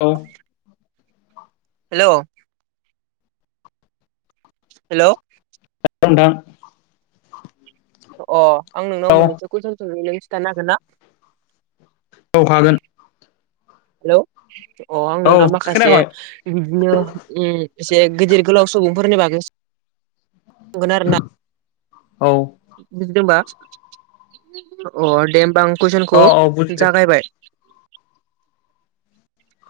औ। हेल' हेल' नोंथां अ आं औ नोंनाव मोननैसो कुइसन सोंनो नों खिथानो हागोन ना? औ हागोन हेल्ल' अ आं औ नोंनाव माखासे खोनायाखै बिदिनो एसे गिदिर गोलाव सुबुंफोरनि बागै बुंगोन आरो ना औ [unintelligible] अ दे होमबा आं अ कुइसनखौ औ बुजिदों जागायबाय। [inaudible]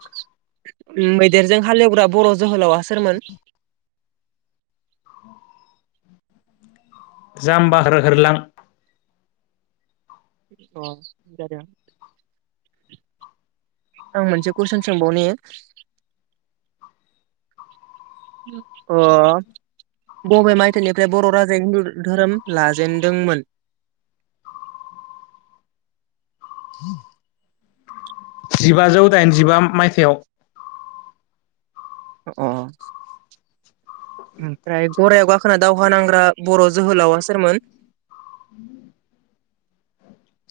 [inaudible] उम मैदेरजों हालेवग्रा बर' जोहोलावा सोरमोन? [unintelligible] जाम्बाहोर होरलां। अ जादो। आं मोनसे कुइसन सोंबावनि अ बबे मायथाइनिफ्राय बर' राजाया हिन्दु धोरोम लाजेनदोंमोन? [unintelligible] जिबाजौ दाइनजिबा मायथाइयाव। अ ओमफ्राय गरायाव गाखोना दावहा नांग्रा बर' जोहोलावा सोरमोन? [unintelligible]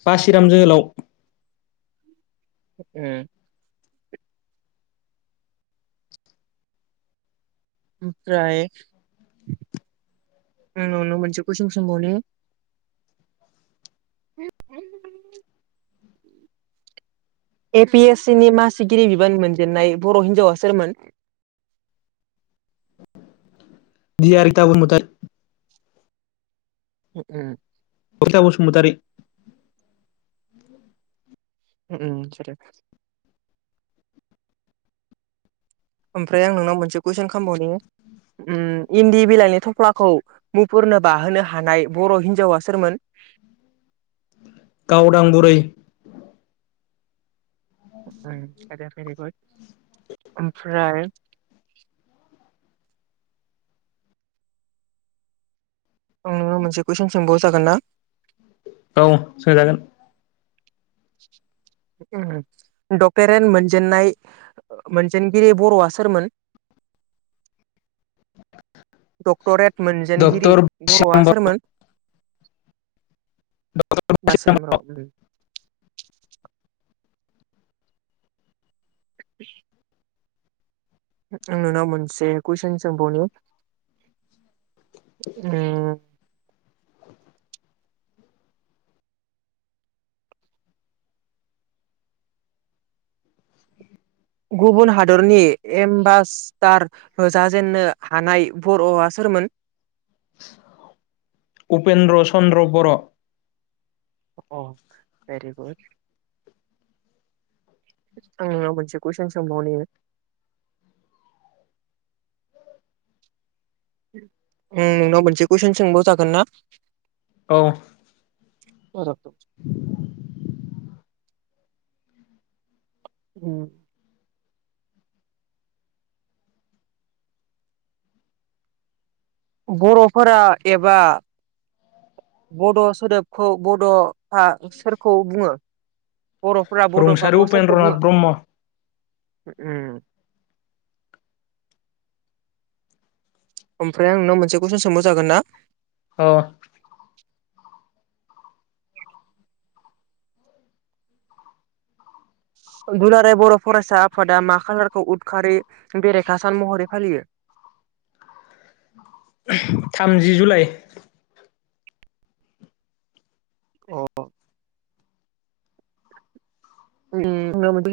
बासिराम जोहोलाव। उम ओमफ्राय नोंनाव मोनसे कुइसन सोंबावनि [unintelligible] ए पि एस सि नि मासिगिरि बिबान मोनजेनन्नाय बर' हिनजावा सोरमोन? [unintelligible] दियारिता बुनमुतारि। [unintelligible] रिता बसुमतारि। [unintelligible] ओमफ्राय आं नोंनाव मोनसे कुइसन खामबावनि उम इन्दि बिलाइनि थफ्लाखौ मुफुरनो बाहोनो हानाय बर' हिन्जावा सोरमोन? गावदां बुरै। [unintelligible] [unintelligible] ओमफ्राय आं नोनाव मोनसे कुइसन सोंबाव जागोन ना? औ सोंजागोन उम डक्टरेट मोनजेननाय मोनजेनगिरि बर'आ सोरमोन? [unintelligible] डक्टरेट मोनजेनगिरि डक्टर बर'आ सोरमोन? डक्टर बासिराम बर'। [unintelligible] आं नोंनाव मोनसे कुइसन सोंबावनि। उम गुबुन हादरनि एम्बासडार हो जाजेेननो हानाय बर'आ सोरमोन? उपेन्द्र चन्द्र बर'। अ भेरि गुड। आं नोंनाव मोनसे कुइसन सोंबावनि उम नोंनाव मोनसे कुइसन सोंबाव जागोन ना। औ। [inaudible] उम। बर'फोरा एबा बड' सोदोबखौ बड'आ सोरखौ बुङो? बर'फोरा रुंसारि बड'फाखौ सोरखौ उपेन्द्रनाथ बुङो? ब्रह्म उम। ओमफ्राय आं नोंनाव मोनसे कुइसन सोंबाव जागोन ना? अ। दुलाराय बर' फरायसा आफादा मा खालारखौ उदखारि बेरेखा सान महरै फालियो? थामजि जुलाइ। अ।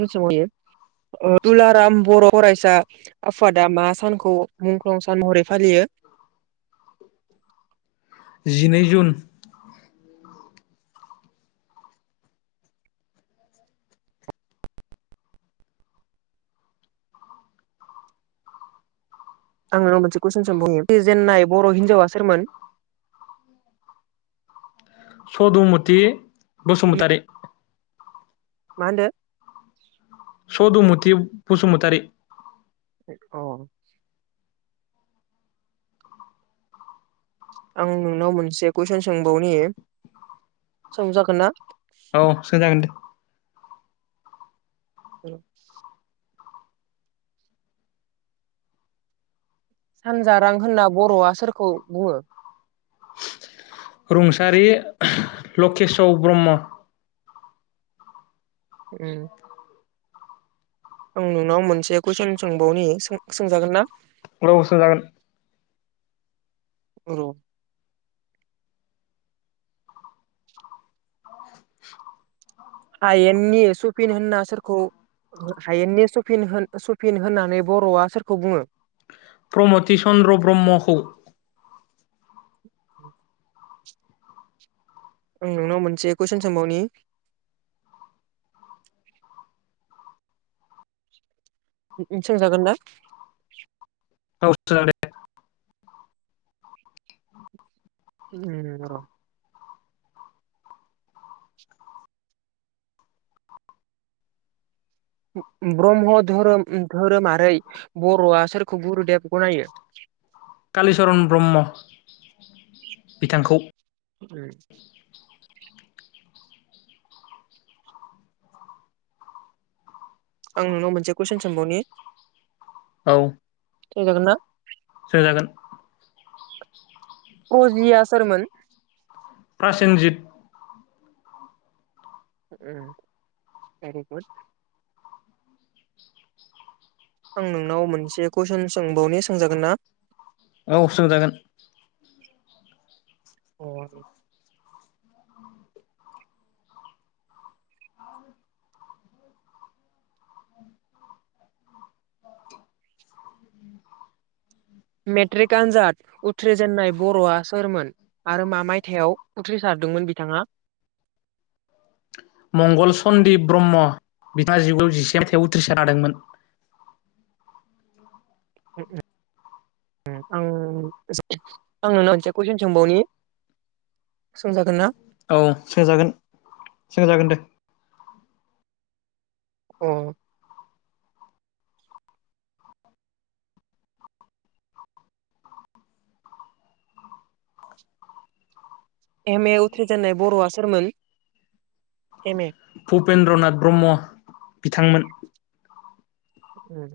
[inaudible] दुलाराम बर' फरायसा आफादा मा सानखौ मुंख्लं सान महरै फालियो? जिनै जुन। आं नोंनाव मोनसे कुइसन सोंबावनि जेननाय बर' हिनजावा सोरमोन? [inaudible] सदुमति बसुमतारी। मा होनदो? सधुमुथि बसुमतारि। अ। आं नोंनाव मोनसे कुइसन सोंबावनि सोंजागोन ना? औ सोंजागोन दे। [inaudible] सानजारां होनना बर'आ सोरखौ बुङो? रुंसारि लकेश' ब्रह्म। उम। आं नोंनाव मोनसे कुइसन सोंबावनि सो सोंजागोन ना? औ सोंजागोन। औ। हायेननि सुफिन होनना सारखौ हायेननि सफिन होन सफिन होननानै बर'आ सोरखौ बुङो? प्रमति चन्द्र ब्रह्मखौ। [inaudible] आं नोंनाव मोनसे कुइसन सोंबावनि? सोंजागोन ना? औ सोजागोन दे। उम उम र। ब्रह्म धोरोम धोरोमारै बर'आ सोरखौ गुरुदेब गनायो? कालिचरन ब्रह्म बिथांखौ। उम। आं नोंनाव मोनसे कुइसन सोंबावनि? औ। सोंजागोंनना? सों जागोन। ख्रजिया सोरमोन? प्र्रासिनजित। उम भेरि गुद। आं नोंनाव मोनसे कुइसन सोंबावनि सोंजागोन ना? औ सोंजागोन। अ। मेट्रिक आनजाद उथ्रिजेननाय बर'आ सोरमोन आरो मा मायथायाइाव उथ्रिसार दोंमोन बिथाङा। मंगल सन्दीप ब्रह्म। बिथाङा जिगु जिसे मायथाइयाव उथ्रिसार हादोंमोन। [inaudible] उम आं आं नोंनवा मोनसे कुइसन सोंबावनि। सोंजागोनना? औ सोंजागोन सोंजागोन दे। औ एम ए उथ्रिजेननाय बर'आ सोरमोन? एम ए भुपेन्द्रनाथ ब्रह्म बिथांमोन। ओम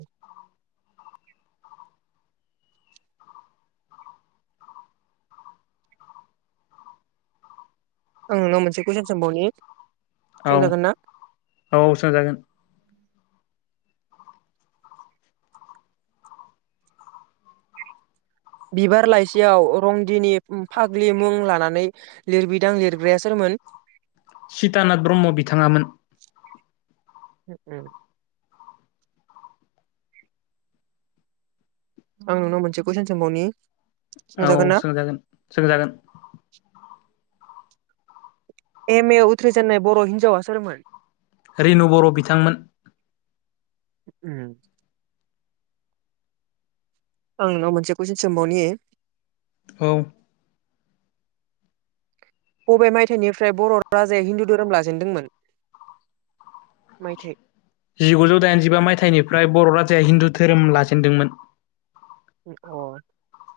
ओं माबा मोनसे कुइसन सोंबावनि औ सोंजागोन ना औ सोंजागोन। बिबार लाइसियाव रंदिनि फाग्लि मुं लानानै लिरबिदां लिरग्राया सोरमोन? मोन। चीतानाथ ब्रह्म बिथाङामोन। ओ आं नोंनाव मोनसे कुइसन सोंबावनि औ सोंजागोन सोंजागोन। एम ए उथ्रिजेननाय बर' हिन्जावा सोरमोन? रेनु बर' बिथांमोन। ओम आं नोंनाव मोनसे कुइसन सोंबावनि औ बबे मायथाइनिफ्राय बर' राजाया हिन्दु धोरोम लाजेनदोंमोन? माइथाइ जिगुजौ दाइनजिबा मायथाइनिफ्राय बर' राजाया हिन्दु धोरोम लाजेेनदोंमोन। अ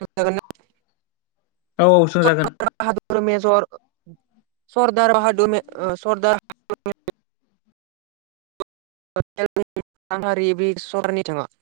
सोंजागोनना? औ औ सोंजागोन। स सरदार हाद सरदार ह [unintelligible] ारि ब्रि सहरनि थाङा [unintelligible]